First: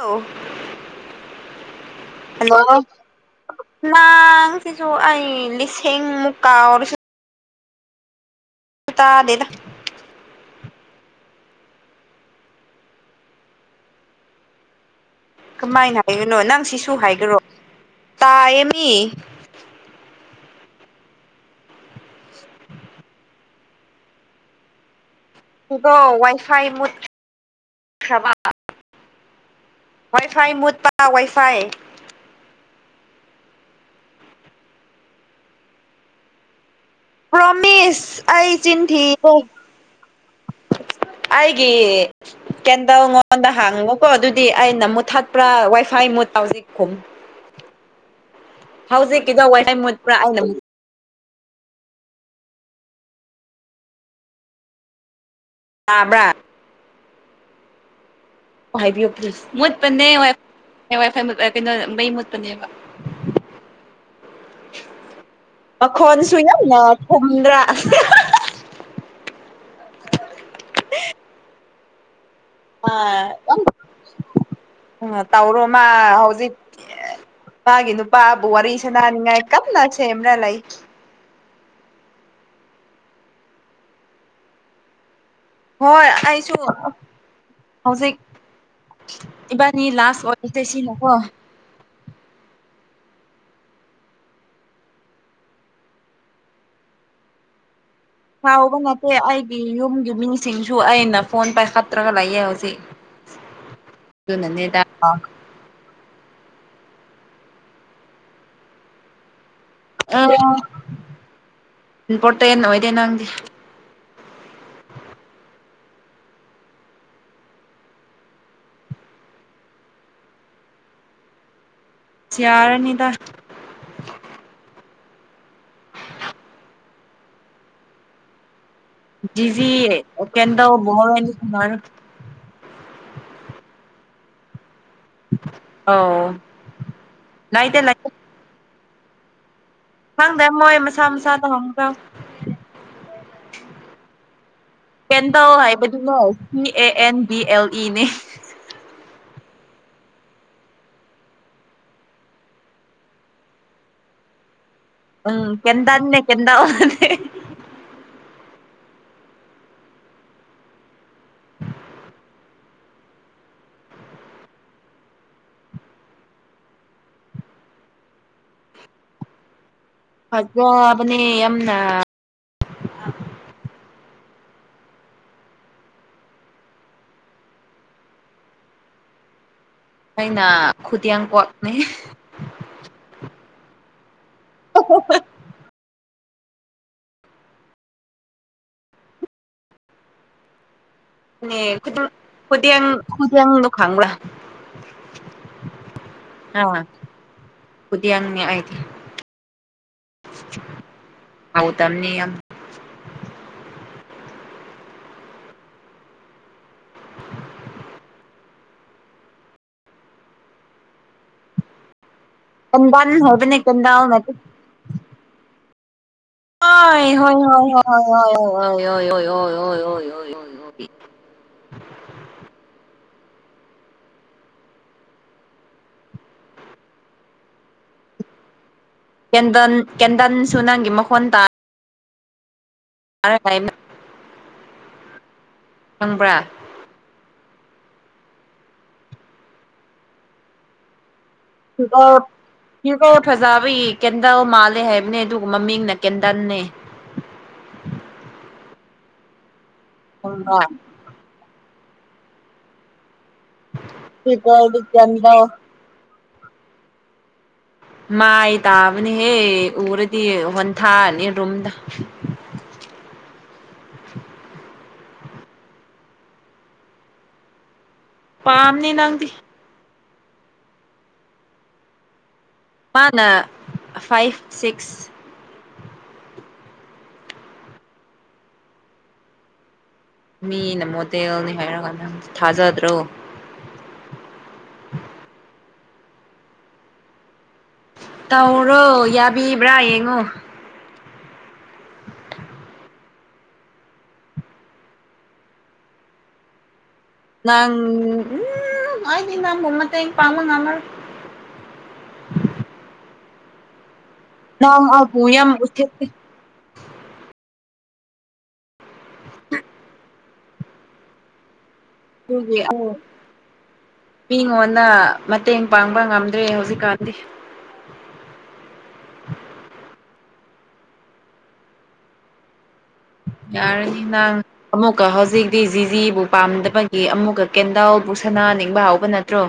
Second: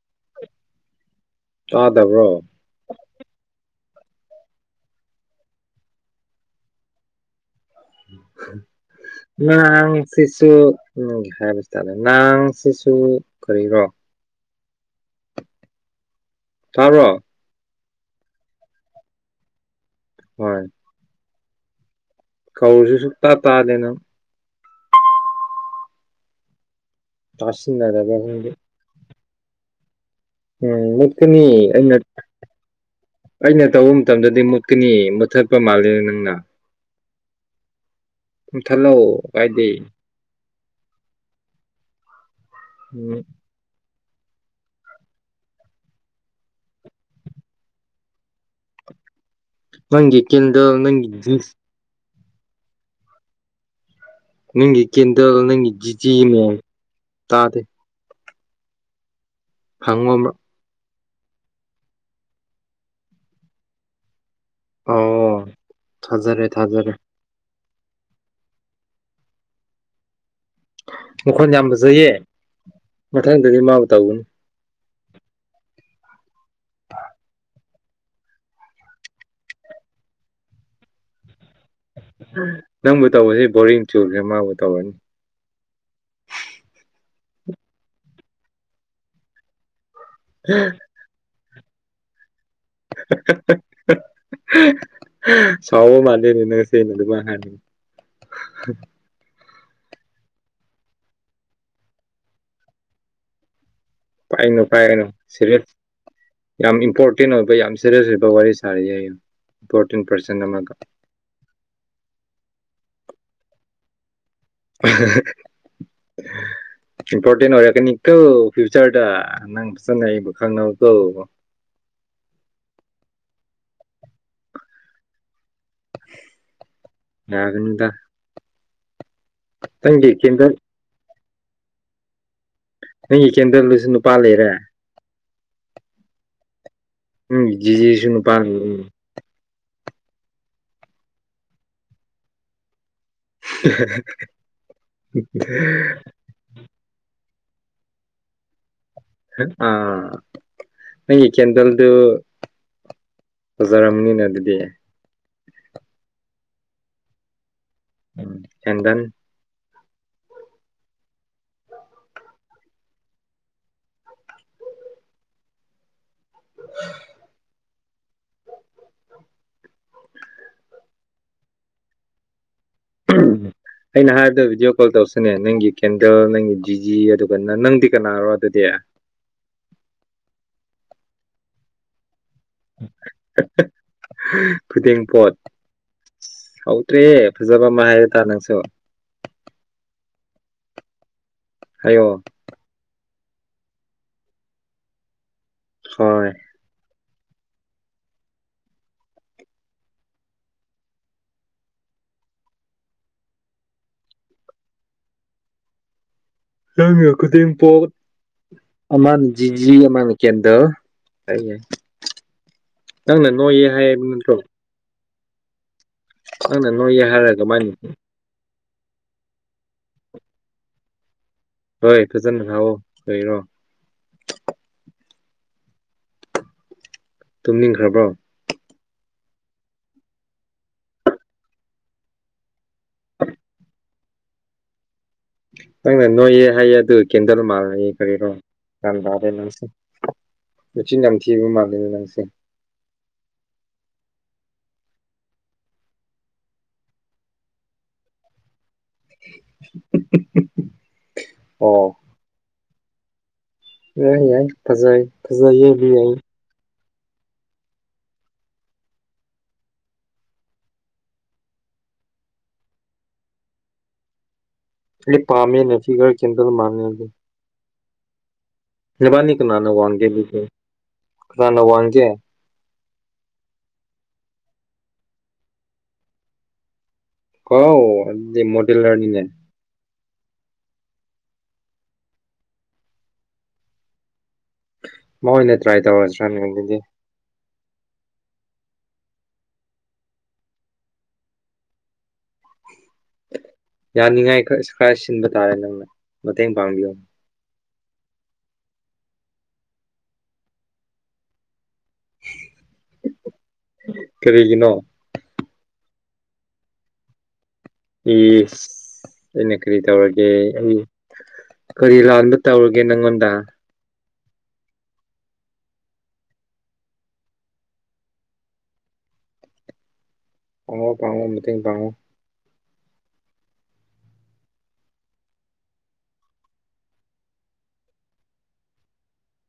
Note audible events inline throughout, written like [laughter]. ꯑꯧ ꯇꯥꯗꯕ꯭ꯔꯣ ꯍꯜꯂꯣ ꯅꯥꯡ ꯉꯁꯤꯁꯨ ꯑꯩ ꯂꯤꯁꯤꯡ ꯃꯨꯛ ꯀꯥꯎꯔꯁꯨ ꯇꯥꯗꯦꯗ ꯉꯔꯥꯡꯒꯤ ꯁꯤꯁꯨ ꯎ ꯍꯥꯏꯕ [unintelligible] ꯅꯥꯡꯁꯤꯁꯨ ꯀꯔꯤꯔꯣ ꯀꯃꯥꯏꯅ ꯍꯥꯏꯒꯅꯣ ꯅꯪ ꯁꯤꯁꯨ ꯇꯥꯕ꯭ꯔꯣ ꯍꯥꯏꯒꯦꯔꯣ ꯇꯥꯏꯌꯦ ꯃꯤ ꯍꯣꯏ ꯀꯧꯔꯁꯨ ꯁꯨꯛꯇꯥ ꯇꯥꯗꯦ ꯅꯪ ꯁꯤꯗꯣ ꯋꯥꯏ ꯐꯥꯏ ꯃꯨꯠ ꯇꯥꯁꯤꯟꯅꯔꯔꯣꯏ ꯅꯪꯗꯤ ꯋꯥꯏꯐꯥꯏ ꯎꯝ ꯃꯨꯠꯄ ꯃꯨꯠꯀꯅꯤ ꯋꯥꯏꯐꯥꯏ ꯑꯩꯅ ꯑꯩꯅ ꯇꯧꯕ ꯃꯇꯝꯗꯗꯤ ꯃꯨꯠꯀꯅꯤ ꯃꯨꯠꯊꯠꯄ ꯃꯥꯜꯂꯦ ꯅꯪꯅ ꯄ꯭ꯔꯣꯃꯤꯁ ꯑꯩ ꯃꯨꯊꯠꯂꯣ ꯆꯤꯟꯊꯤꯔꯣꯏ ꯀꯥꯏꯗꯦ ꯑꯩꯒꯤ ꯀꯦꯟꯗꯜ ꯎꯝ ꯉꯣꯟꯗ ꯍꯥꯡꯉꯣꯀꯣ ꯑꯗꯨꯗꯤ ꯑꯩꯅ ꯃꯨꯠꯊꯠꯄ꯭ꯔꯥ ꯋꯥꯏꯐꯥꯏ ꯃꯨꯠ ꯍꯧꯖꯤꯛꯈꯨꯝ ꯍꯧꯖꯤꯛꯀꯤꯗꯣ ꯋꯥꯏꯐꯥꯏ ꯃꯨꯠꯄ꯭ꯔꯥ ꯑꯩꯅ ꯑꯗꯣ ꯅꯪꯒꯤ ꯖꯨꯁ ꯅꯪꯒꯤ ꯀꯦꯟꯗꯜ ꯅꯪꯅꯦ ꯖꯤꯖꯤ ꯇꯥꯕ꯭ꯔꯥ ꯅꯦ ꯇꯥꯗꯦ ꯍꯥꯏꯕꯤꯌꯣ ꯄ꯭ꯂꯤꯁ ꯃꯨꯠꯄꯅꯦ ꯍꯪꯉꯣ ꯍꯣꯏ ꯑꯃꯔꯛ ꯋꯥꯏ ꯐꯥꯏ ꯃꯨꯠꯂꯗꯤ ꯅꯪ ꯃꯩ ꯃꯨꯠꯄꯅꯦꯕ ꯑꯣ ꯃꯈꯣꯟꯁꯨ ꯊꯥꯖꯔꯦ ꯌꯥꯝꯅ ꯊꯥꯖꯔꯦ ꯊꯨꯝꯗ꯭ꯔꯥ ꯑꯍꯥꯍꯥ ꯃꯈꯣꯟ ꯌꯥꯝ ꯐꯖꯩꯌꯦ ꯑꯥ ꯃꯊꯪꯗꯗꯤ ꯌꯥꯝ ꯃꯥꯕꯨ ꯇꯧꯒꯅꯤ ꯑꯥ ꯇꯧꯔꯣ ꯃꯥ ꯍꯧꯖꯤꯛ ꯃꯥꯒꯤ ꯅꯨꯨꯄꯥꯥꯕꯨ ꯋꯥꯔꯤ ꯁꯥꯟꯅꯥꯅꯤꯉꯥꯏ ꯀꯟꯅ ꯁꯦꯝꯔ ꯂꯩ ꯅꯪꯕꯨ ꯇꯧꯕꯁꯤ ꯕꯣꯔꯤꯡ ꯆꯨꯕꯅꯦ ꯃꯥꯕꯨ ꯇꯧꯔꯅꯤ ꯍꯣꯏ ꯑꯩꯁꯨ ꯍꯧꯖꯤꯛ ꯏꯕꯥꯅꯤ ꯂꯥꯁ [unintelligible] [unintelligible] ꯁꯥꯎꯕ ꯃꯥꯜꯂꯦꯅꯦ ꯅꯪꯁꯦ ꯑꯗꯨꯃꯥꯢꯅ ꯍꯥꯢꯔꯗꯤ꯫ ꯁꯥꯎꯕ ꯅꯠꯇꯦ ꯑꯩꯒꯤ ꯌꯨꯝꯒꯤ ꯃꯤꯁꯤꯡꯁꯨ ꯑꯩꯅ ꯐꯣꯟ ꯄꯥꯏꯈꯠꯇ꯭ꯔꯒ ꯂꯩꯌꯦ ꯍꯧꯖꯤꯛ꯫ ꯄꯥꯏꯅꯨ ꯑꯗꯨꯅꯅꯦꯗ ꯄꯥꯏꯔꯅꯨ ꯁꯤꯔꯦꯁ ꯌꯥꯝ ꯏꯝꯄꯣꯔꯇꯦꯟ ꯑꯣꯏꯕ ꯌꯥꯝ ꯁꯦꯔꯤꯌꯁ ꯑꯣꯏꯕ ꯋꯥꯔꯤ ꯁꯥꯔꯤꯌꯦ ꯍꯥꯢꯌꯣ ꯏꯝꯄꯣꯔꯇꯦꯟ ꯄꯥ꯭ꯔꯁꯟ ꯑꯃꯒ꯫ ꯏꯝꯄꯣꯔꯇꯦꯟ ꯑꯣꯏꯗꯦ ꯅꯪꯗꯤ꯫ [unintelligible] ꯏꯝꯄꯣꯔꯇꯦꯟ ꯑꯣꯏꯔꯛꯀꯅꯤ ꯀꯣ ꯐ꯭ꯌꯨꯆꯔꯗ ꯅꯪ ꯐꯖꯅ ꯑꯩꯕꯨ ꯈꯪꯍꯧꯀꯣ꯫ ꯆ꯭ꯌꯥꯔꯅꯤꯗ꯫ ꯌꯥꯒꯅꯨꯗ꯫ ꯗꯤꯖꯤ ꯀꯦꯟꯗꯜ ꯑꯣꯄꯦꯟꯗꯣ [unintelligible] ꯅꯪꯒꯤ ꯀꯦꯟꯗꯜꯗꯨꯁꯨ ꯅꯨꯄꯥ ꯂꯩꯔꯦ꯫ ꯑꯥꯎ ꯎꯝ ꯖꯤꯖꯤꯁꯨ ꯅꯨꯄꯥ ꯂꯩꯔꯦ꯫ ꯈꯪꯗꯦ ꯃꯣꯏ ꯃꯁꯥ ꯃꯁꯥꯗ ꯍꯪꯖꯧ꯫ ꯄꯦꯟꯗꯜ ꯍꯥꯏꯕꯗꯤꯀꯣ P A N D L E ꯅꯦ꯫ ꯑꯥ ꯅꯪꯒꯤ ꯀꯦꯟꯗꯜꯗꯨ꯫ ꯐꯖꯥꯔꯝꯅꯤꯅꯦ ꯑꯗꯨꯗꯤ꯫ ꯎꯝ ꯄꯦꯟꯗꯜꯅꯦ ꯀꯦꯟꯗꯜ ꯅꯠꯇꯦ꯫ ꯎꯝ ꯁꯦꯟꯗꯟ꯫ [unintelligible] ꯐꯖꯕꯅꯦ ꯌꯥꯝꯅ꯫ [unintelligible] ꯑꯩꯅ ꯍꯥꯏꯕꯗꯨ ꯚꯤꯗꯤꯌꯣ ꯀꯣꯜ ꯇꯧꯁꯦꯅꯦ ꯅꯪꯒꯤ ꯀꯦꯟꯗꯜ ꯅꯪꯒꯤ ꯖꯤꯖꯤ ꯑꯗꯨꯒ ꯅꯪ ꯅꯪꯗꯤ ꯀꯅꯥꯔꯣ ꯑꯗꯨꯗꯤ꯫ ꯑꯩꯅ ꯈꯨꯗ꯭ꯌꯥꯡꯀꯣꯠꯅꯦ꯫ [unintelligible] ꯐꯨꯗꯦꯡꯄꯣꯠ꯫ ꯍꯧꯇ꯭ꯔꯦꯌꯦ ꯐꯖꯕ ꯑꯃ ꯍꯥꯏꯔꯣꯗ ꯅꯪꯁꯨ꯫ ꯍꯥꯏꯌꯣ [unintelligible] ꯈꯨꯗꯦꯡꯗꯣ ꯈꯪꯕ꯭ꯔꯥ? ꯍꯣꯏ꯫ ꯑꯥ ꯈꯨꯗꯦꯡꯅꯦ ꯑꯩꯗꯤ꯫ ꯍꯥꯎꯇꯝꯅꯦ ꯌꯥꯝ꯫ ꯅꯪꯅ ꯈꯨꯗꯦꯡ ꯄꯣꯕ꯫ ꯑꯃꯅ ꯖꯤꯖꯤ ꯑꯃꯅ ꯀꯦꯟꯗꯜ ꯑꯩꯌꯦ꯫ ꯀꯦꯟꯗꯜ ꯅꯪꯅ ꯍꯥꯏꯕꯅꯦ ꯅꯣꯌꯦ ꯀꯦꯟꯗꯜ ꯍꯥꯏꯕ ꯅꯠꯇꯦ ꯅꯠꯇ꯭ꯔꯣ? ꯅꯪꯅ ꯅꯣꯏꯌꯦ ꯍꯣꯏ ꯍꯣꯏ ꯍꯥꯏꯔꯒ ꯍꯣꯏ ꯃꯥꯅꯤ ꯍꯣꯏ ꯍꯣꯏ ꯍꯣꯢ ꯌꯣꯢ ꯌꯣꯢ ꯌꯣꯢ ꯌꯣꯢ ꯌꯣꯢ ꯌꯣꯢ ꯌꯣꯢ ꯑꯣꯢ ꯐꯖꯅ ꯉꯥꯡꯉꯣ ꯀꯔꯤꯔꯣ꯫ ꯇꯨꯝꯅꯤꯡꯈ꯭ꯔꯕ꯭ꯔꯣ? ꯀꯦꯟꯗꯟ ꯀꯦꯟꯗꯟꯁꯨ ꯅꯪꯒꯤ ꯃꯈꯣꯟ ꯇꯥ [unintelligible] ꯅꯪꯅ ꯈꯪꯕ꯭ꯔꯥ ꯅꯣꯏꯌꯦ ꯍꯥꯏꯌꯦ ꯑꯗꯨꯒ ꯀꯦꯟꯗꯜ ꯃꯥꯜꯂꯌꯦ ꯀꯔꯤꯔꯣ ꯒ꯭ꯌꯥꯟ ꯇꯥꯗꯦ ꯅꯪꯁꯦ꯫ ꯃꯆꯤꯟ ꯌꯥꯝ ꯊꯤꯕ ꯃꯥꯜꯂꯦꯅꯦ ꯅꯪꯁꯦ꯫ ꯌꯣꯔꯀꯣꯜ ꯐꯖꯕꯒꯤ ꯀꯦꯟꯗꯜ ꯃꯥꯜꯂꯦ ꯍꯥꯏꯕꯅꯦ ꯑꯗꯨꯒ ꯃꯃꯤꯡꯅ ꯀꯦꯟꯗꯟꯅꯦ꯫ ꯈꯪꯕ꯭ꯔꯥ [unintelligible] ꯑꯣ꯫ ꯌꯥꯢ ꯌꯥꯏ ꯐꯤꯒꯔꯗꯤ ꯐꯖꯩ ꯀꯦꯟꯗꯜ ꯐꯖꯩꯌꯦ ꯑꯗꯨ ꯌꯥꯏ꯫ ꯃꯥꯥꯏ ꯇꯥꯕꯅꯦꯍꯦ ꯎꯔꯗꯤ ꯋꯥꯟꯊꯥꯅꯤ ꯔꯨꯝꯗ꯫ ꯑꯩ ꯄꯥꯝꯃꯦꯅ ꯐꯤꯒ꯭ꯔ ꯀꯦꯟꯗꯜ ꯃꯥꯜꯂꯦ ꯅꯪꯗꯤ ꯄꯥꯝ ꯅꯕꯅꯤ ꯀꯅꯥꯅ ꯋꯥꯡꯒꯦ ꯀꯅꯥꯅ ꯋꯥꯒꯦ ꯃꯥꯅ ꯐꯥꯏꯚ ꯁꯤꯛꯁ ꯀꯣ ꯑꯗꯨꯗꯤ ꯃꯣꯗꯦꯂꯔꯅꯤꯅꯦ ꯃꯤꯅ ꯃꯣꯗꯦꯜꯅꯤ ꯍꯥꯏꯔ ꯀꯥꯟꯗ ꯊꯥꯖꯗ꯭ꯔꯣ ꯃꯣꯏ ꯑꯣꯏꯅ ꯇ꯭ꯔꯥꯏ ꯇꯧꯔꯁꯤꯔꯥꯅꯦ ꯑꯗꯨꯗꯤ ꯇꯧꯔꯣ ꯌꯥꯕꯤꯕ꯭ꯔꯥ ꯌꯦꯡꯉꯣ ꯌꯥꯅꯤꯡꯉꯥꯏ ꯈꯔ ꯈꯔ ꯁꯤꯟꯕ ꯇꯥꯔꯦ ꯅꯪꯅ ꯃꯇꯦꯡ ꯄꯥꯡꯕꯤꯌꯨ ꯅꯪ ꯎꯝ ꯑꯩꯗꯤ ꯅꯪꯕꯨ ꯃꯇꯦꯡ ꯄꯥꯡꯕ ꯉꯝꯃꯔꯣꯏ ꯅ ꯀꯔꯤꯒꯤꯅꯣ ꯑꯩꯕꯨ ꯌꯥꯝ ꯎꯊꯦꯛꯇꯦ ꯏꯁ ꯑꯩꯅ ꯀꯔꯤ ꯇꯧꯔꯒ ꯑꯩ ꯀꯔꯤ ꯂꯥꯟꯕ ꯑꯗꯨꯒꯤ ꯇꯧꯔꯒꯦ ꯅꯪꯉꯣꯟꯗ ꯃꯤꯉꯣꯟꯗ ꯃꯇꯦꯡ ꯄꯥꯡꯕ ꯉꯝꯗ꯭ꯔꯦ ꯍꯧꯖꯤꯛꯀꯥꯟꯗꯤ ꯄꯥꯎꯉꯣ ꯄꯥꯡꯉꯣ ꯃꯇꯦꯡ ꯄꯥꯡꯉꯣ ꯌꯥꯔꯅꯤꯅꯥꯡ ꯑꯃꯨꯛꯀ ꯍꯧꯖꯤꯛꯇꯤ ꯖꯤꯖꯤꯕꯨ ꯄꯥꯝꯗꯕꯒꯤ ꯑꯃꯨꯛꯀ ꯀꯦꯟꯗꯥꯎꯜꯕꯨ ꯁꯅꯥꯅꯤꯡꯕ ꯍꯧꯕ ꯅꯠꯇ꯭ꯔꯣ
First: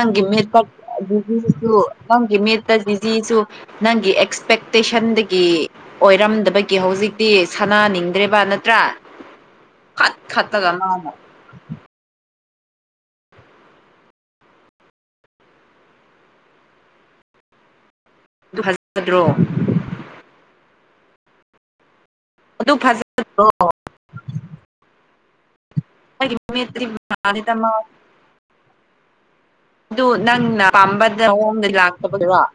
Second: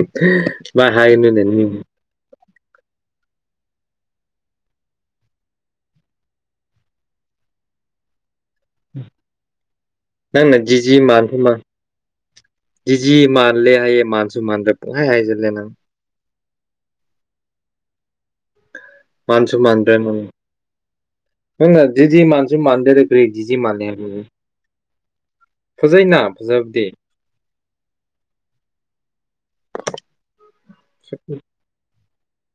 ꯎ ꯃꯤꯠꯇ ꯃꯥꯅ ꯍꯥꯏꯅꯣꯅꯦ ꯅꯤꯡ ꯖꯤꯖꯤꯁꯨ ꯅꯪꯒꯤ ꯃꯤꯠꯇ ꯖꯤꯖꯤꯁꯨ [unintelligible] ꯅꯪꯒꯤ ꯑꯦꯛꯁꯄꯦꯛꯇꯦꯁꯟꯗꯒꯤ ꯑꯣꯏꯔꯝꯗꯕꯒꯤ ꯍꯧꯖꯤꯛꯇꯤ ꯁꯅꯥꯅꯤꯡꯗ꯭ꯔꯦꯕ ꯅ ꯇ꯭ꯔꯥ ꯈꯠ ꯅꯪꯅ ꯈꯠꯂꯒ ꯃꯥꯅ [unintelligible] ꯖꯤꯖꯤ ꯃꯥꯜꯂꯦ ꯍꯥꯏꯌꯦ ꯃꯥꯟꯁꯨ ꯃꯥꯟꯗ꯭ꯔꯦ ꯄꯨꯡꯍꯥꯏ ꯍꯥꯏꯁꯤꯜꯂꯦ ꯅꯪ ꯑꯗꯨꯍꯖ ꯃꯥꯟꯁꯨ ꯃꯥꯟꯗ꯭ꯔꯦ ꯅꯪ ꯅꯪꯅ ꯖꯤ ꯖꯤ ꯃꯥꯁꯨ ꯑꯗꯨ ꯃꯥꯥꯟꯗꯦꯔ ꯀꯔꯤ ꯖꯤ ꯐꯖꯗ꯭ꯔꯣ ꯖꯤ ꯃꯥꯥꯟꯂꯦ ꯍꯥꯏꯕ꯭ꯔꯣ [unintelligible] ꯐꯖꯕꯗꯤ [unintelligible] ꯑꯗꯨ ꯅꯪꯅ ꯄꯥꯝꯕꯗ ꯅꯌꯣꯡꯗ ꯂꯥꯛ [unintelligible]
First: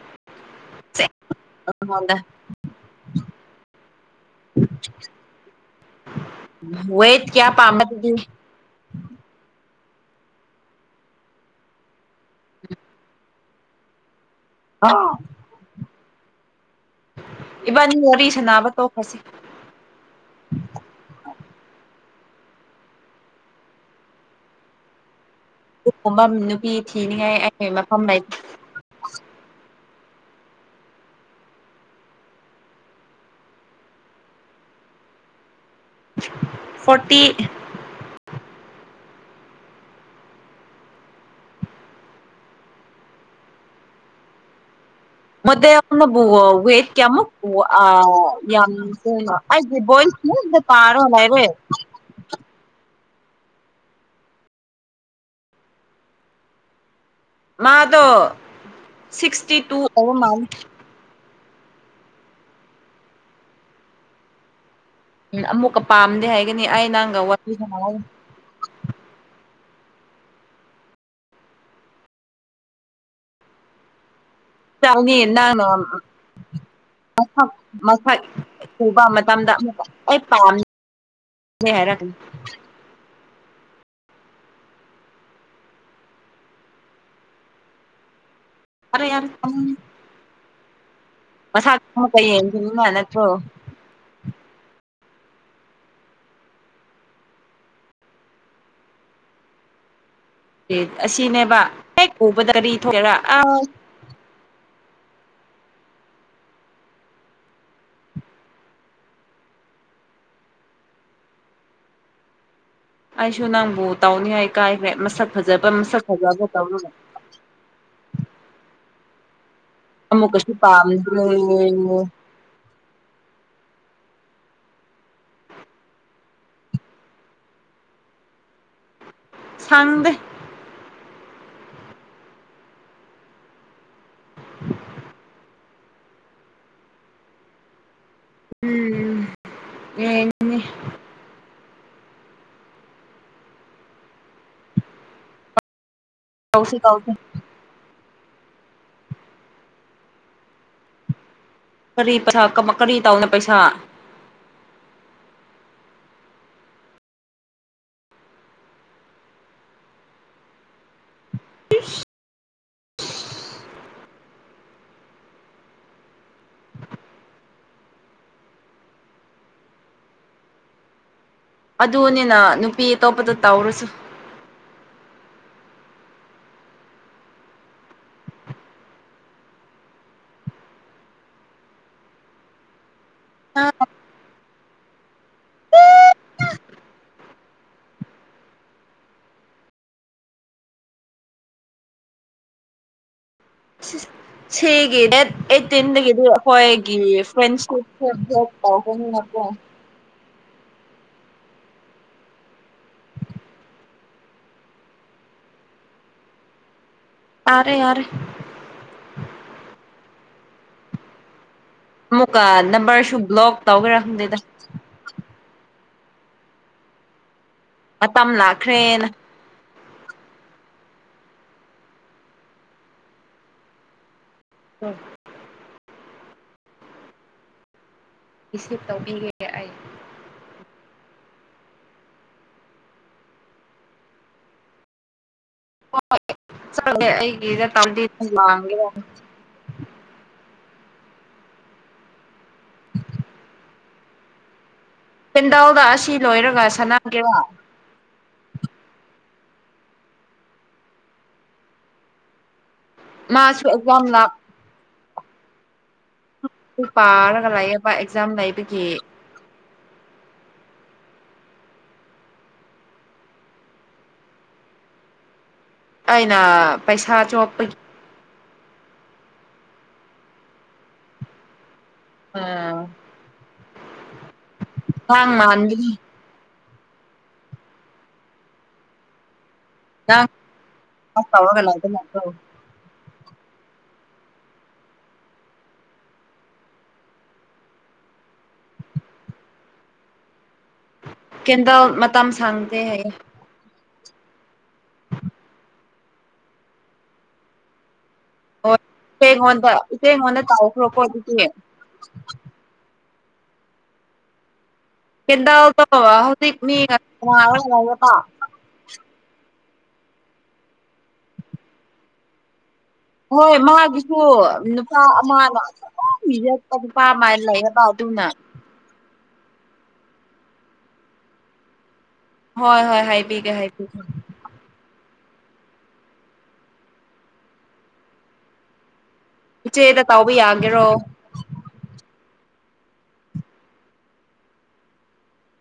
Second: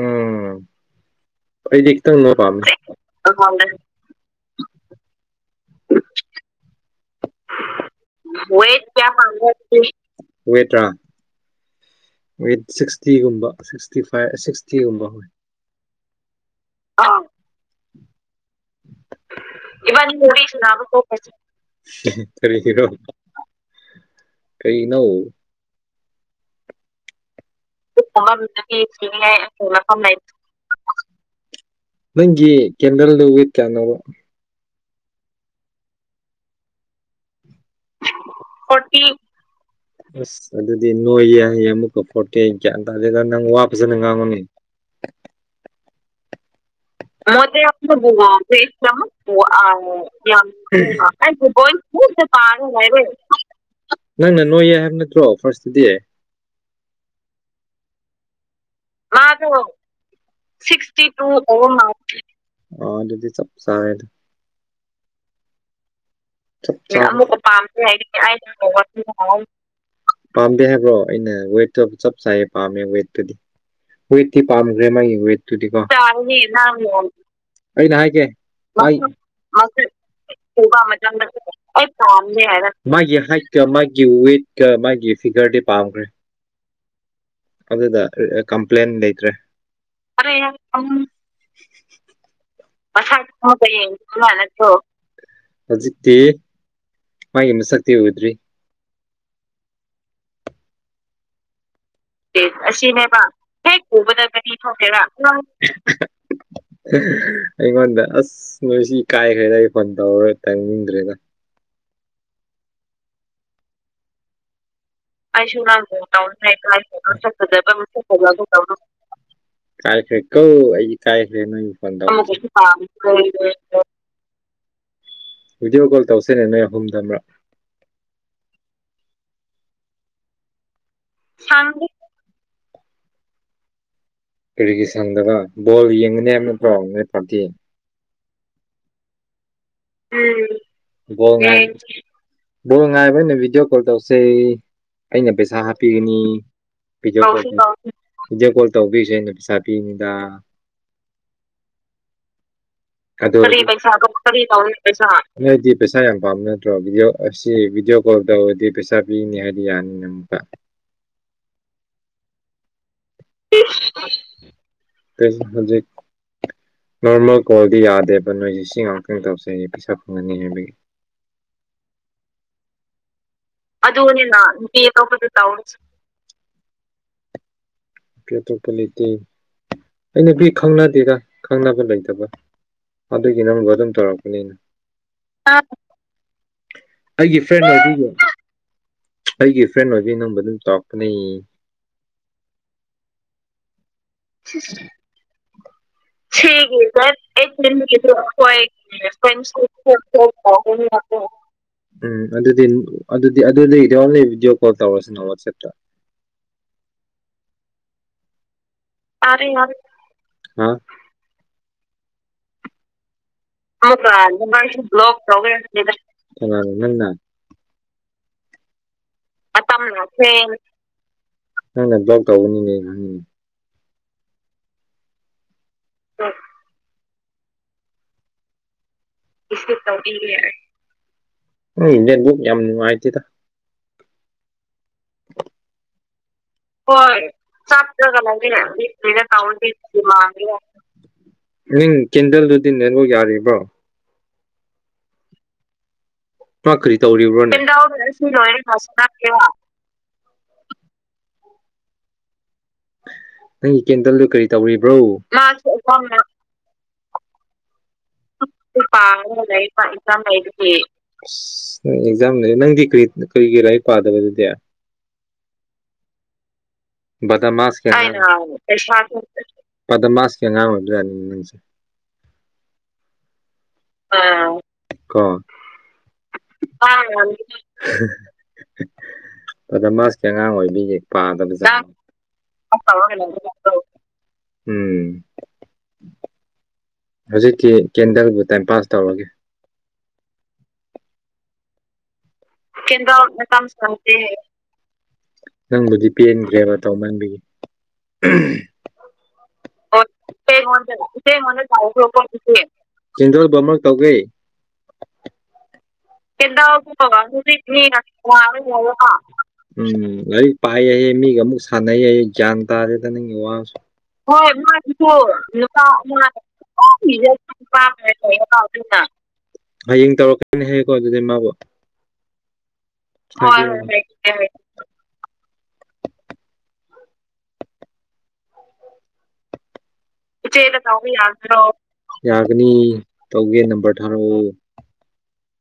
ꯎꯝ ꯑꯩꯉꯣꯟꯗ ꯑꯩꯗꯤ ꯈꯤꯇꯪ ꯅꯣꯏ ꯄꯥꯝꯃꯦ ꯋꯦꯠ ꯀꯌꯥ ꯄꯥꯝꯕ ꯑꯗꯨꯗꯤ ꯋꯦꯠ ꯀꯌꯥ ꯄꯥꯝꯕ꯭ꯔ ꯑꯗꯨꯗꯤ ꯋꯦꯠꯂꯣ ꯋꯦꯠ ꯁꯤꯛꯁꯇꯤꯒꯨꯝꯕ ꯁꯤꯛꯁꯇꯤ ꯐꯥꯏꯚ ꯁꯤꯛꯁꯇꯤꯒꯨꯝꯕ ꯑꯥ ꯍꯣꯏ ꯑꯥ ꯏꯕꯥꯅꯤ ꯋꯥꯔꯤ ꯁꯥꯅꯕ ꯇꯣꯛꯈ꯭ꯔꯁꯦ ꯏꯕꯥꯅꯤ ꯋꯥꯔꯤ ꯁꯥꯟꯅꯕ ꯇꯣꯛꯈ꯭ꯔꯁꯦ ꯀꯔꯤꯒꯤꯔꯣ ꯀꯩꯅꯣ ꯑꯗꯨꯒꯨꯝꯕ ꯅꯨꯄꯤ ꯊꯤꯅꯤꯡꯉꯥꯏ ꯑꯩ ꯃꯐꯝ ꯂꯩꯇꯦ [unintelligible] ꯅꯪꯒꯤ ꯀꯦꯟꯗꯜꯗꯨ ꯋꯦꯠ ꯀꯌꯥꯅꯣꯕ ꯐꯣꯔꯇꯤ ꯐꯣꯔꯇꯤ ꯑꯁ ꯑꯗꯨꯗꯤ ꯅꯣꯏꯌꯦ ꯍꯥꯏꯌꯦ ꯑꯃꯨꯛꯀ ꯐꯣꯔꯇꯤ ꯒ꯭ꯌꯥꯟ ꯇꯥꯗꯦꯗ ꯅꯪ ꯋꯥ ꯐꯖꯅ ꯉꯥꯡꯉꯨꯃꯤ ꯃꯣꯗꯦꯜ ꯑꯃꯕꯨ ꯋꯦꯠ ꯀꯌꯥꯃꯨꯛ ꯑ ꯃꯣꯗꯦꯜꯅꯕꯨ ꯋꯦꯠꯁꯦ ꯑꯃꯨꯛꯄꯨ ꯌꯥꯝꯗꯣꯏꯅꯣ ꯑꯩꯒꯤ ꯚꯣꯏꯁ ꯃꯨꯟꯅ ꯄꯥꯔꯣ ꯂꯩꯔꯦ ꯃꯨꯟꯅ ꯄꯥꯔꯣ ꯂꯩꯔꯦ ꯅꯪꯅ ꯅꯣꯏꯌꯦ ꯍꯥꯏꯕ ꯅꯠꯇ꯭ꯔꯣ ꯐꯥꯔꯁꯇꯗꯤ ꯃꯥꯗꯣ ꯃꯥꯗꯣ ꯁꯤꯛꯁꯇꯤ ꯇꯨ ꯑꯣꯏꯕ ꯃꯥꯂꯦ [unintelligible] ꯑꯣ ꯑꯗꯨꯗꯤ ꯆꯞ ꯆꯥꯔꯦꯗ ꯎꯝ ꯑꯃꯨꯛꯀ ꯄꯥꯝꯗꯦ ꯍꯥꯏ ꯑꯃꯨꯛꯀ ꯄꯥꯝꯗꯦ ꯍꯥꯏꯒꯅꯤ ꯑꯩꯅ ꯇꯧꯕ [unintelligible] ꯄꯥꯝꯗꯦ ꯍꯥꯏꯕ꯭ꯔꯣ ꯑꯩꯅ ꯋꯦꯠꯇꯣ ꯆꯞ ꯆꯥꯏꯌꯦ ꯄꯥꯝꯃꯦ ꯋꯦꯠꯇꯨꯗꯤ ꯋꯦꯠꯇꯤ ꯄꯥꯝꯈ꯭ꯔꯦ ꯃꯥꯒꯤ ꯆꯥꯎꯅꯤ ꯅꯪꯅ ꯋꯦꯠꯇꯨꯗꯤꯀꯣ [unintelligible] ꯑꯩꯅ ꯃꯁꯛ ꯍꯥꯏꯒꯦ ꯑꯩ ꯎꯕ ꯃꯇꯝꯗ ꯑꯃꯨꯛꯀ ꯃꯁꯛ ꯑꯩ ꯄꯥꯝ ꯎꯕ ꯃꯇꯝꯗ [unintelligible] ꯑꯩ ꯍꯥꯏꯔꯛꯀꯅꯤ ꯄꯥꯝꯗꯦ ꯃꯥꯒꯤ ꯍꯥꯏꯠꯀ ꯃꯥꯒꯤ ꯋꯦꯠꯀ ꯃꯥꯒꯤ ꯐꯤꯒꯔꯗꯤ ꯄꯥꯝꯈ꯭ꯔꯦ ꯑꯗꯨꯗ ꯑꯦ ꯑꯥ ꯀꯝꯄ꯭ꯂꯦꯟ ꯌꯥꯔꯦ ꯌꯥꯔꯦ ꯂꯩꯇ꯭ꯔꯦ [unintelligible] ꯃꯁꯥꯛ ꯑꯃꯨꯀ ꯌꯦꯡꯈꯤꯅꯤꯅ ꯃꯁꯛ ꯅꯠꯇ꯭ꯔꯣ ꯑꯃꯨꯛꯀ [unintelligible] ꯅꯠꯇ꯭ꯔꯣ ꯍꯧꯖꯤꯛꯇꯤ ꯃꯥꯒꯤ ꯃꯁꯛꯇꯤ ꯎꯗ꯭ꯔꯤ ꯇꯦ ꯑꯁꯤꯅꯦꯕ ꯍꯦꯛ ꯎꯕꯗ ꯀꯔꯤ ꯊꯣꯛꯀꯦꯔ ꯑꯁꯤꯅꯦꯕ ꯑꯥꯁ [unintelligible] [unintelligible] ꯑꯩꯉꯣꯟꯗ ꯑꯁ ꯅꯣꯏꯁꯤ ꯏꯀꯥꯏꯈ꯭ꯔꯦꯗ ꯑꯩ ꯐꯣꯟ ꯇꯧꯔꯔꯣꯏ ꯇꯪꯅꯤꯡꯗ꯭ꯔꯦꯗ ꯑꯩꯁꯨ ꯅꯪꯕꯨ ꯇꯧꯅꯤꯉꯥꯏ ꯏꯀꯥꯏꯈ꯭ꯔꯦ ꯃꯁ ꯑꯩꯁꯨ ꯅꯪꯕꯨ ꯇꯧꯅꯤꯉꯥꯏ ꯏꯀꯥꯏꯈ꯭ꯔꯦ ꯃꯁꯛ ꯐꯖꯕ ꯃꯁꯛ ꯐꯖꯕ ꯇꯧꯗꯨ [unintelligible] ꯏꯀꯥꯏꯈ꯭ꯔꯦ ꯀꯣ ꯑꯃꯨꯛꯀꯁꯨ ꯑꯩ ꯄꯥꯝꯗ꯭ꯔꯦ ꯏꯀꯥꯏꯈ꯭ꯔꯦ ꯅꯪ ꯐꯣꯟ ꯇꯧ [unintelligible] [inaudible] ꯚꯤꯗꯤꯑꯣ ꯀꯣꯜ ꯇꯧꯁꯦꯅꯦ ꯅꯣꯏ ꯑꯍꯨꯝꯗ ꯑꯃꯔꯛ ꯁꯪꯗꯦ ꯁꯥꯡꯗꯦ ꯀꯔꯤꯒꯤ ꯁꯪꯗꯕ ꯕꯣꯜ ꯌꯦꯡꯒꯅꯤ ꯍꯥꯏꯝ ꯅꯠꯇ꯭ꯔꯣ ꯅꯣꯏ ꯄꯥꯔꯇꯤ ꯎꯝ [unintelligible] ꯕꯣ ꯉꯥꯏꯕ ꯑꯣꯏꯅ ꯚꯤꯗꯤꯑꯣ ꯀꯣꯜ ꯇꯧꯁꯦ ꯑꯩꯅ ꯄꯩꯁꯥ ꯍꯥꯞꯄꯤꯒꯅꯤ ꯇꯧꯁꯤ [inaudible] ꯇꯧꯁꯤ ꯚꯤꯗꯤꯑꯣ ꯀꯣꯜ ꯇꯧꯕꯤꯁꯦ ꯑꯩꯅ ꯄꯩꯁꯥ ꯄꯤꯅꯤꯗ ꯀꯔꯤ ꯄꯔ [unintelligible] [inaudible] ꯀꯔꯤ ꯄꯩꯁꯥ [unintelligible] [unintelligible] ꯅꯣꯏꯗꯤ ꯄꯩꯁꯥ ꯌꯥꯝ ꯄꯥꯝꯕ ꯅꯠꯇ꯭ꯔꯣ ꯚꯤꯗꯤꯑꯣ ꯑꯁꯤ ꯚꯤꯗꯤꯑꯣ ꯀꯣꯜ ꯇꯧꯔꯗꯤ ꯄꯩꯁꯥ ꯕꯤꯒꯅꯤ ꯍꯥꯏꯗꯤ ꯌꯥꯅꯤ ꯅꯪꯃꯨꯛꯀ ꯏꯁ [unintelligible] ꯀꯦꯏꯁ ꯍꯨꯖꯤꯛ ꯃꯔꯛ ꯃꯔꯛ ꯀꯣꯜꯗꯤ ꯌꯥꯗꯦꯕ ꯅꯣꯏꯒꯤ ꯁꯤ ꯉꯥꯛꯇꯪ ꯇꯧꯁꯦꯌꯦ ꯄꯩꯁꯥ ꯐꯪꯒꯅꯤ ꯍꯥꯏꯕꯒꯤ ꯑꯗꯨꯅꯤꯅ ꯅꯨꯄꯤ ꯇꯣꯞꯄꯗ ꯇꯧꯔꯨꯠ ꯑꯗꯨꯅꯦꯅ ꯅꯨꯄꯤ ꯑꯇꯣꯞꯄꯗ ꯇꯧꯔꯁ ꯄꯤ ꯑꯇꯣꯞꯄ ꯂꯩꯇꯦ ꯑꯩ ꯅꯨꯄꯤ ꯈꯪꯅꯗꯦꯗ ꯈꯪꯅꯕ ꯂꯩꯇꯕ ꯑꯗꯨꯒꯤ ꯅꯪꯕꯨ ꯑꯗꯨꯝ ꯇꯧꯔꯛꯄꯅꯤꯅ ꯑꯥ ꯑꯩꯒꯤ ꯐ꯭ꯔꯦꯟ ꯑꯣꯏꯕꯒꯤ [unintelligible] ꯑꯩꯒꯤ ꯐ꯭ꯔꯦꯟ ꯑꯣꯏꯕꯩ ꯅꯪꯕꯨ ꯑꯗꯨꯝ ꯇꯧꯔꯛꯀꯅꯤ ꯁꯤꯒꯤ ꯗꯦꯠ ꯑꯩꯠꯇꯤꯟꯗꯒꯤꯗꯤ ꯑꯩꯈꯣꯏꯒꯤ [unintelligible] ꯐ꯭ꯔꯦꯟꯁꯤꯞꯁꯦ ꯕ꯭ꯂꯣꯛ ꯇꯧꯕꯅꯤꯅꯀꯣ [unintelligible] ꯎꯝ ꯑꯗꯨꯗꯤ ꯑꯗꯨꯗꯤ ꯑꯗꯨꯗꯤ ꯗꯤꯌꯥꯎꯂꯩ ꯚꯤꯗꯤꯑꯣ ꯀꯣꯜ ꯇꯧꯔꯁꯤꯅ ꯋꯥꯠꯆꯦꯞꯇ ꯇꯥꯔꯦ ꯌꯥꯔꯦ ꯇꯥꯔꯦ ꯌꯥꯔꯦ ꯍꯥ ꯑꯃꯨꯛꯀ ꯅꯝꯕꯔꯁꯨ ꯕ꯭ꯂꯣꯛ ꯇꯧꯒꯦꯔꯥ ꯑꯃꯨꯛꯀ ꯈꯪꯗꯦꯗ ꯅꯝꯕꯔꯁꯨ ꯕ꯭ꯂꯣꯛ ꯇꯧ ꯂꯩꯔꯝꯕꯅꯤꯗ ꯀꯅꯥꯅ ꯅꯪꯅ꯫ ꯃꯇꯝ ꯂꯥꯛꯈ꯭ꯔꯦꯅ ꯃꯇꯝ ꯂꯥꯛꯈ꯭ꯔꯦꯅ ꯅꯪ ꯕ꯭ꯂꯣꯛ ꯇꯧꯒꯅꯤꯅꯦ ꯅꯪ [inaudible] [unintelligible] ꯏꯁꯂꯤꯞ ꯇꯧꯕꯤꯒꯦ꯫ ꯑꯩ ꯏꯁꯂꯤꯞ ꯇꯧꯕꯤꯒꯦ ꯑꯩ ꯅꯦꯠꯕꯨꯛ ꯌꯥꯝ ꯅꯨꯡꯉꯥꯏꯇꯦꯗ꯫ [inaudible] ꯆꯠꯂꯦ ꯍꯣꯏ ꯑꯩꯒꯤꯗ ꯆꯥꯛ [unintelligible] ꯇꯧꯔꯗꯤ ꯂꯥꯡꯒꯦꯔ [unintelligible] ꯅꯤꯝ ꯀꯦꯟꯗꯜꯗꯨꯗꯤ ꯅꯦꯠꯋꯛ ꯌꯥꯔꯤꯕ꯭ꯔꯣ? ꯀꯦꯟꯗꯜꯗ ꯑꯁꯤꯞ ꯃꯥ ꯀꯔꯤ ꯇꯧꯔꯤꯕ꯭ꯔꯣꯅꯦ [unintelligible] ꯃꯥꯁꯨ ꯅꯪꯒꯤ ꯑꯦꯛꯖꯥꯝ ꯀꯦꯟꯗꯜꯗꯨ ꯂꯥꯛ ꯀꯔꯤ ꯇꯧꯔꯤꯕ꯭ꯔꯣ [unintelligible] ꯑꯗꯨꯝ ꯄꯥꯔꯒ ꯂꯩꯌꯦ꯫ ꯃꯥ ꯑꯦꯛꯖꯥꯝ ꯂꯩꯕꯒꯤ ꯄꯔꯒ ꯂꯩ ꯃꯥ ꯑꯦꯛꯖꯥꯝ ꯂꯩꯗꯨꯗꯤ ꯏꯁ ꯅꯪꯗꯤ ꯀꯔꯤ ꯀꯔꯤꯒꯤ ꯂꯥꯏꯔꯤꯛ ꯄꯥꯗꯕꯗꯨꯗꯤ꯫ ꯑꯩꯅ ꯄꯩꯁꯥ ꯆꯣꯞꯄꯒꯤ ꯕꯗꯃꯥꯁꯀꯤ ꯑꯩꯅ ꯄꯩꯁꯥ ꯊꯣꯛꯇꯕꯩ ꯕꯗꯃꯥꯁꯀꯤ ꯑꯉꯥꯡ ꯑꯣꯏꯕꯖꯥꯠꯅꯦ ꯅꯪꯁꯦ꯫ ꯑꯥ ꯑꯥ ꯀꯣ ꯃꯥꯟꯕꯒꯤ ꯄꯈꯔꯅꯦ ꯕꯗꯃꯁꯀꯤ ꯅꯪ ꯑꯉꯥꯡ ꯑꯣꯏꯕꯒꯤ ꯇꯧꯔꯒ ꯄꯥꯗꯕꯖꯥꯠ ꯂꯩꯕ ꯅꯠꯇ꯭ꯔꯣ ꯎꯝ ꯍꯧꯖꯤꯛꯇꯤ ꯀꯦꯟꯗꯜꯗꯨ ꯇꯥꯏꯝ ꯄꯥꯁ ꯇꯧꯔꯒꯦ꯫ ꯀꯦꯟꯗꯜ ꯃꯇꯝ ꯁꯥꯡꯗꯦ ꯍꯥꯏꯌꯦ꯫ ꯃꯇꯝꯅ ꯁꯪꯗꯦ ꯍꯥꯏꯑꯦ꯫ ꯅꯪꯕꯨꯗꯤ ꯄꯦꯟꯈ꯭ꯔꯦꯕ ꯇꯧꯃꯟꯕꯒꯤ꯫ ꯏ ꯑꯩꯉꯣꯟꯗ ꯏꯆꯦ ꯑꯩꯉꯣꯟꯗ ꯇꯥꯎꯈ꯭ꯔꯣꯀꯣ ꯑꯗꯨꯗꯤ꯫ ꯇꯧꯈꯔꯣꯀꯣ ꯑꯗꯨꯗꯤ ꯀꯦꯟꯗꯥꯜ ꯕꯃꯔ ꯇꯧꯒ꯭ꯔꯦ꯫ ꯀꯦꯟꯗꯜ ꯀꯦꯟꯗꯜ ꯂꯩꯌꯦꯕ [unintelligible] ꯎꯝ ꯂꯩꯔꯤꯛ ꯄꯥꯏꯑꯍꯦ ꯃꯤꯒ ꯑꯃꯨꯛ ꯁꯥꯟꯅꯩꯌꯦꯍꯦ ꯒ꯭ꯌꯥꯟ ꯇꯥꯔꯦꯗ ꯅꯪꯒꯤ ꯍꯣꯏ ꯋꯥꯁꯨ ꯃꯥꯒꯤꯁꯨ ꯍꯣꯏ ꯅꯨꯄꯥ ꯃꯥꯗꯤꯀꯣ ꯑꯃꯅ ꯂꯨꯄꯥ ꯑꯗꯨꯝ ꯄꯤꯔꯛꯄ ꯅꯨꯄꯥ ꯑꯃ ꯂꯩꯌꯦꯕ ꯑꯗꯨꯅ [unintelligible] ꯍꯌꯦꯡ ꯇꯧꯔꯛꯀꯅꯤ ꯍꯥꯏꯌꯦꯀꯣ ꯑꯗꯨꯗꯤ ꯃꯥꯕꯨ ꯍꯣꯏ ꯍꯣꯏ ꯍꯥꯏ ꯍꯣꯏ ꯍꯣꯏ ꯍꯥꯏꯕꯤꯒꯦ ꯍꯥꯏꯕꯤꯒꯦ ꯆꯦꯗ ꯇꯧꯕꯤ ꯏꯆꯦꯗ ꯇꯧꯕ ꯌꯒꯦꯔꯣ ꯌꯥꯒꯅꯤ ꯇꯧꯒꯦ ꯅꯝꯕꯔ ꯊꯥꯔꯛꯑꯣ꯫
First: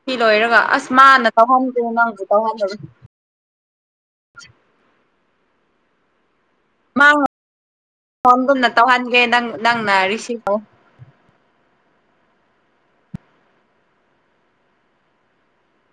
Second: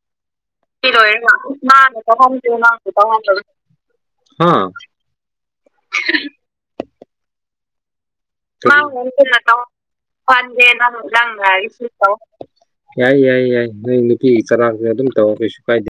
ꯁꯤ ꯂꯣꯏꯔꯒ ꯁꯤ ꯑꯁ ꯃꯥꯅ ꯔꯣꯏꯔꯒ ꯇꯧꯍꯟꯗꯦ ꯃꯥꯅ ꯅꯪꯕꯨ ꯇꯍꯟꯗꯦ ꯇꯧꯍꯟꯗꯦ ꯃꯥꯁꯨ ꯇꯥꯍꯟꯗ ꯍꯥ ꯃꯥꯉ ꯐꯣꯟꯒꯨꯝꯅ ꯇꯧꯍꯟꯒꯦ ꯅꯪꯅ ꯅꯪ ꯅꯪꯅ ꯔꯤꯁꯤꯉꯣ ꯇꯧꯍꯟꯒꯦ ꯅꯪ ꯅꯪꯅ ꯔꯤꯁꯤꯞ ꯇꯧꯑꯣ ꯌꯥꯏ ꯌꯥꯏ ꯌꯥꯏ ꯅꯣꯏ ꯅꯨꯄꯤꯒꯤ ꯆꯔꯥꯛꯁꯦ ꯑꯗꯨꯝ ꯇꯧ ꯀꯩꯁꯨ ꯀꯥꯏꯗꯦ꯫